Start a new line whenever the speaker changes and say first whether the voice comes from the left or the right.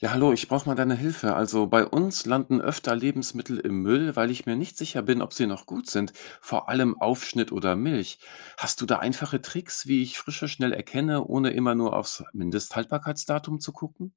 left: Ja, hallo, ich brauche mal deine Hilfe. Also bei uns landen öfter Lebensmittel im Müll, weil ich mir nicht sicher bin, ob sie noch gut sind. Vor allem Aufschnitt oder Milch. Hast du da einfache Tricks, wie ich Frische schnell erkenne, ohne immer nur aufs Mindesthaltbarkeitsdatum zu gucken?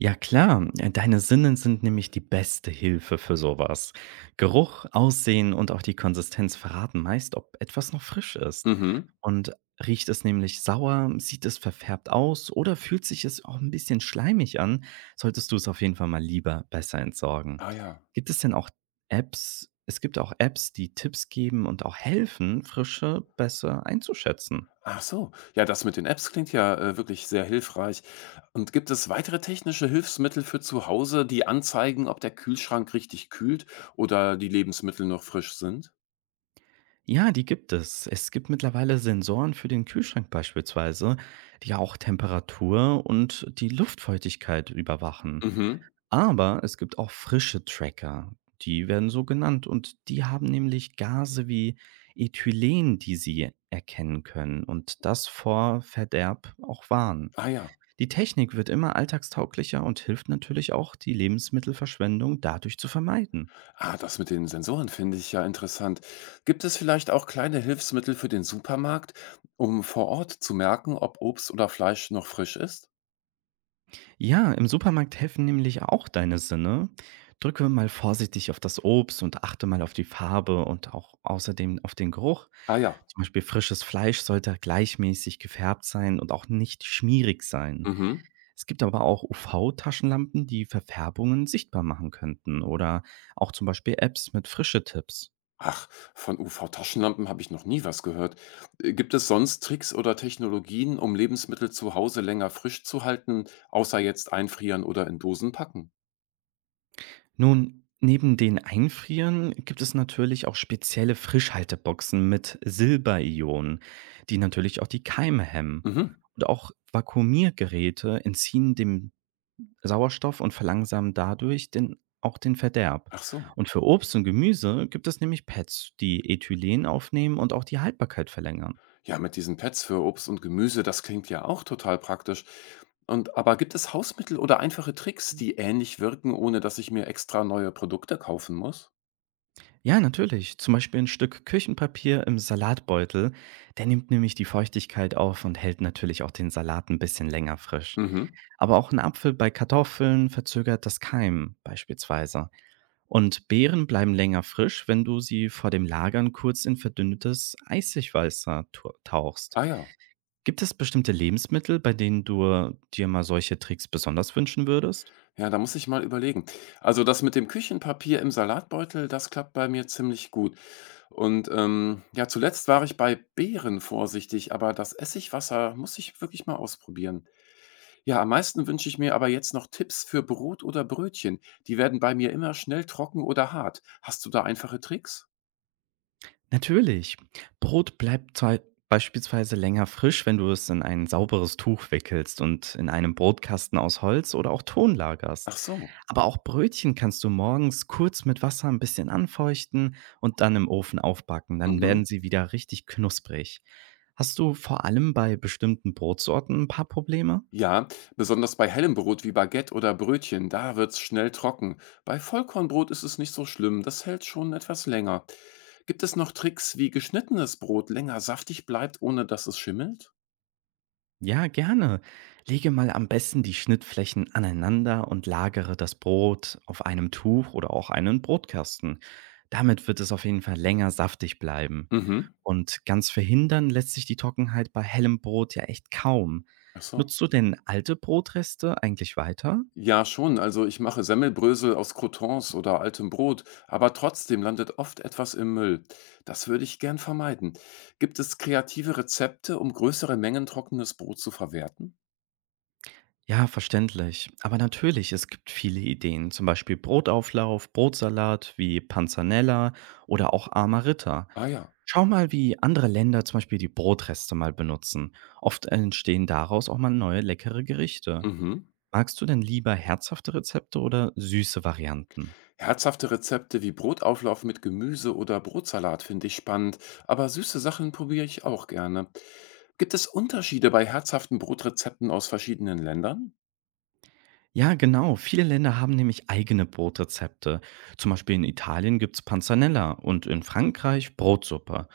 right: Ja klar, deine Sinne sind nämlich die beste Hilfe für sowas. Geruch, Aussehen und auch die Konsistenz verraten meist, ob etwas noch frisch ist.
left: Mhm.
right: Und riecht es nämlich sauer, sieht es verfärbt aus oder fühlt sich es auch ein bisschen schleimig an, solltest du es auf jeden Fall mal lieber besser entsorgen.
left: Ah ja.
right: Gibt es denn auch Apps? Es gibt auch Apps, die Tipps geben und auch helfen, Frische besser einzuschätzen.
left: Ach so. Ja, das mit den Apps klingt ja wirklich sehr hilfreich. Und gibt es weitere technische Hilfsmittel für zu Hause, die anzeigen, ob der Kühlschrank richtig kühlt oder die Lebensmittel noch frisch sind?
right: Ja, die gibt es. Es gibt mittlerweile Sensoren für den Kühlschrank beispielsweise, die ja auch Temperatur und die Luftfeuchtigkeit überwachen.
left: Mhm.
right: Aber es gibt auch frische Tracker, die werden so genannt und die haben nämlich Gase wie Ethylen, die sie erkennen können und das vor Verderb auch warnen.
left: Ah ja.
right: Die Technik wird immer alltagstauglicher und hilft natürlich auch, die Lebensmittelverschwendung dadurch zu vermeiden.
left: Ah, das mit den Sensoren finde ich ja interessant. Gibt es vielleicht auch kleine Hilfsmittel für den Supermarkt, um vor Ort zu merken, ob Obst oder Fleisch noch frisch ist?
right: Ja, im Supermarkt helfen nämlich auch deine Sinne. Drücke mal vorsichtig auf das Obst und achte mal auf die Farbe und auch außerdem auf den Geruch.
left: Ah ja.
right: Zum Beispiel frisches Fleisch sollte gleichmäßig gefärbt sein und auch nicht schmierig sein.
left: Mhm.
right: Es gibt aber auch UV-Taschenlampen, die Verfärbungen sichtbar machen könnten oder auch zum Beispiel Apps mit Frische-Tipps.
left: Ach, von UV-Taschenlampen habe ich noch nie was gehört. Gibt es sonst Tricks oder Technologien, um Lebensmittel zu Hause länger frisch zu halten, außer jetzt einfrieren oder in Dosen packen?
right: Nun, neben den Einfrieren gibt es natürlich auch spezielle Frischhalteboxen mit Silberionen, die natürlich auch die Keime hemmen.
left: Mhm.
right: Und auch Vakuumiergeräte entziehen dem Sauerstoff und verlangsamen dadurch auch den Verderb.
left: Ach so.
right: Und für Obst und Gemüse gibt es nämlich Pads, die Ethylen aufnehmen und auch die Haltbarkeit verlängern.
left: Ja, mit diesen Pads für Obst und Gemüse, das klingt ja auch total praktisch. Und aber gibt es Hausmittel oder einfache Tricks, die ähnlich wirken, ohne dass ich mir extra neue Produkte kaufen muss?
right: Ja, natürlich. Zum Beispiel ein Stück Küchenpapier im Salatbeutel. Der nimmt nämlich die Feuchtigkeit auf und hält natürlich auch den Salat ein bisschen länger frisch.
left: Mhm.
right: Aber auch ein Apfel bei Kartoffeln verzögert das Keimen beispielsweise. Und Beeren bleiben länger frisch, wenn du sie vor dem Lagern kurz in verdünntes Eisigwasser tu tauchst.
left: Ah ja.
right: Gibt es bestimmte Lebensmittel, bei denen du dir mal solche Tricks besonders wünschen würdest?
left: Ja, da muss ich mal überlegen. Also das mit dem Küchenpapier im Salatbeutel, das klappt bei mir ziemlich gut. Und ja, zuletzt war ich bei Beeren vorsichtig, aber das Essigwasser muss ich wirklich mal ausprobieren. Ja, am meisten wünsche ich mir aber jetzt noch Tipps für Brot oder Brötchen. Die werden bei mir immer schnell trocken oder hart. Hast du da einfache Tricks?
right: Natürlich. Brot bleibt zwei beispielsweise länger frisch, wenn du es in ein sauberes Tuch wickelst und in einem Brotkasten aus Holz oder auch Ton lagerst.
left: Ach so.
right: Aber auch Brötchen kannst du morgens kurz mit Wasser ein bisschen anfeuchten und dann im Ofen aufbacken. Dann
left: Mhm.
right: werden sie wieder richtig knusprig. Hast du vor allem bei bestimmten Brotsorten ein paar Probleme?
left: Ja, besonders bei hellem Brot wie Baguette oder Brötchen, da wird's schnell trocken. Bei Vollkornbrot ist es nicht so schlimm, das hält schon etwas länger. Gibt es noch Tricks, wie geschnittenes Brot länger saftig bleibt, ohne dass es schimmelt?
right: Ja, gerne. Lege mal am besten die Schnittflächen aneinander und lagere das Brot auf einem Tuch oder auch einen Brotkasten. Damit wird es auf jeden Fall länger saftig bleiben.
left: Mhm.
right: Und ganz verhindern lässt sich die Trockenheit bei hellem Brot ja echt kaum.
left: Ach so.
right: Nutzt du denn alte Brotreste eigentlich weiter?
left: Ja, schon. Also ich mache Semmelbrösel aus Croutons oder altem Brot, aber trotzdem landet oft etwas im Müll. Das würde ich gern vermeiden. Gibt es kreative Rezepte, um größere Mengen trockenes Brot zu verwerten?
right: Ja, verständlich. Aber natürlich, es gibt viele Ideen, zum Beispiel Brotauflauf, Brotsalat wie Panzanella oder auch armer
left: Ah ja.
right: Schau mal, wie andere Länder zum Beispiel die Brotreste mal benutzen. Oft entstehen daraus auch mal neue leckere Gerichte.
left: Mhm.
right: Magst du denn lieber herzhafte Rezepte oder süße Varianten?
left: Herzhafte Rezepte wie Brotauflauf mit Gemüse oder Brotsalat finde ich spannend, aber süße Sachen probiere ich auch gerne. Gibt es Unterschiede bei herzhaften Brotrezepten aus verschiedenen Ländern?
right: Ja, genau. Viele Länder haben nämlich eigene Brotrezepte. Zum Beispiel in Italien gibt's Panzanella und in Frankreich Brotsuppe.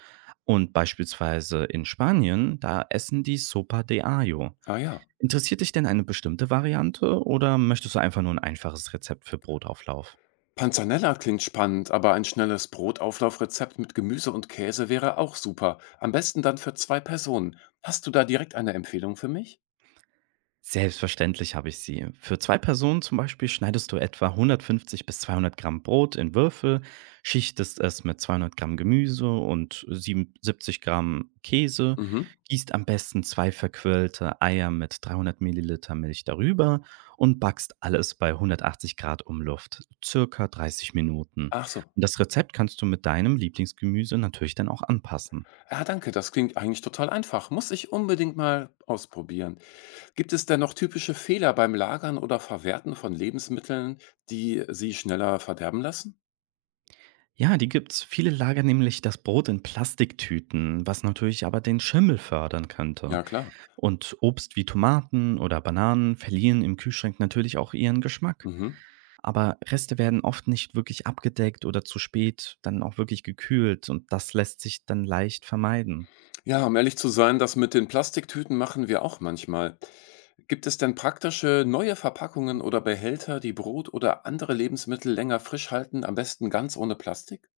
right: Und beispielsweise in Spanien, da essen die Sopa de Ajo.
left: Ah ja.
right: Interessiert dich denn eine bestimmte Variante oder möchtest du einfach nur ein einfaches Rezept für Brotauflauf?
left: Panzanella klingt spannend, aber ein schnelles Brotauflaufrezept mit Gemüse und Käse wäre auch super. Am besten dann für zwei Personen. Hast du da direkt eine Empfehlung für mich?
right: Selbstverständlich habe ich sie. Für zwei Personen zum Beispiel schneidest du etwa 150 bis 200 Gramm Brot in Würfel, schichtest es mit 200 Gramm Gemüse und 77 Gramm Käse,
left: Mhm.
right: gießt am besten zwei verquirlte Eier mit 300 Milliliter Milch darüber und backst alles bei 180 Grad Umluft, circa 30 Minuten.
left: Ach so.
right: Und das Rezept kannst du mit deinem Lieblingsgemüse natürlich dann auch anpassen.
left: Ja, danke, das klingt eigentlich total einfach. Muss ich unbedingt mal ausprobieren. Gibt es denn noch typische Fehler beim Lagern oder Verwerten von Lebensmitteln, die sie schneller verderben lassen?
right: Ja, die gibt's. Viele lagern nämlich das Brot in Plastiktüten, was natürlich aber den Schimmel fördern
left: Ja,
right: könnte.
left: klar.
right: Und Obst wie Tomaten oder Bananen verlieren im Kühlschrank natürlich auch ihren Geschmack.
left: Mhm.
right: Aber Reste werden oft nicht wirklich abgedeckt oder zu spät dann auch wirklich gekühlt und das lässt sich dann leicht vermeiden.
left: Ja, um ehrlich zu sein, das mit den Plastiktüten machen wir auch manchmal. Gibt es denn praktische neue Verpackungen oder Behälter, die Brot oder andere Lebensmittel länger frisch halten, am besten ganz ohne Plastik?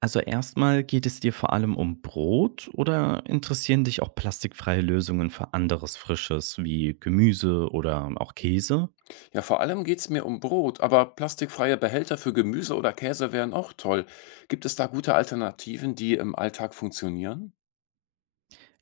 right: Also erstmal geht es dir vor allem um Brot oder interessieren dich auch plastikfreie Lösungen für anderes Frisches wie Gemüse oder auch Käse?
left: Ja, vor allem geht es mir um Brot, aber plastikfreie Behälter für Gemüse oder Käse wären auch toll. Gibt es da gute Alternativen, die im Alltag funktionieren?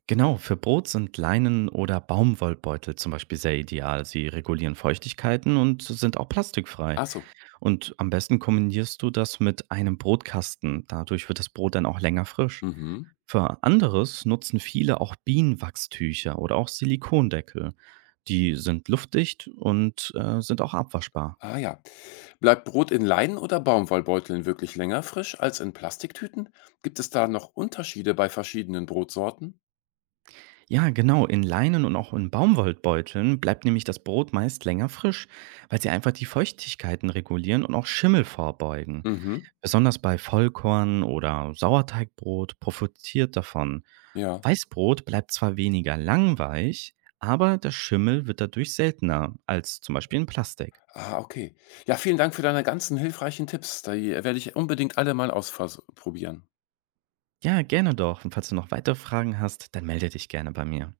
right: Genau, für Brot sind Leinen- oder Baumwollbeutel zum Beispiel sehr ideal. Sie regulieren Feuchtigkeiten und sind auch plastikfrei.
left: Ach so.
right: Und am besten kombinierst du das mit einem Brotkasten. Dadurch wird das Brot dann auch länger frisch.
left: Mhm.
right: Für anderes nutzen viele auch Bienenwachstücher oder auch Silikondeckel. Die sind luftdicht und sind auch abwaschbar.
left: Ah ja. Bleibt Brot in Leinen- oder Baumwollbeuteln wirklich länger frisch als in Plastiktüten? Gibt es da noch Unterschiede bei verschiedenen Brotsorten?
right: Ja, genau, in Leinen und auch in Baumwollbeuteln bleibt nämlich das Brot meist länger frisch, weil sie einfach die Feuchtigkeiten regulieren und auch Schimmel vorbeugen.
left: Mhm.
right: Besonders bei Vollkorn oder Sauerteigbrot profitiert davon.
left: Ja.
right: Weißbrot bleibt zwar weniger lang, aber der Schimmel wird dadurch seltener als zum Beispiel in Plastik.
left: Ah, okay. Ja, vielen Dank für deine ganzen hilfreichen Tipps. Da werde ich unbedingt alle mal ausprobieren.
right: Ja, gerne doch. Und falls du noch weitere Fragen hast, dann melde dich gerne bei mir.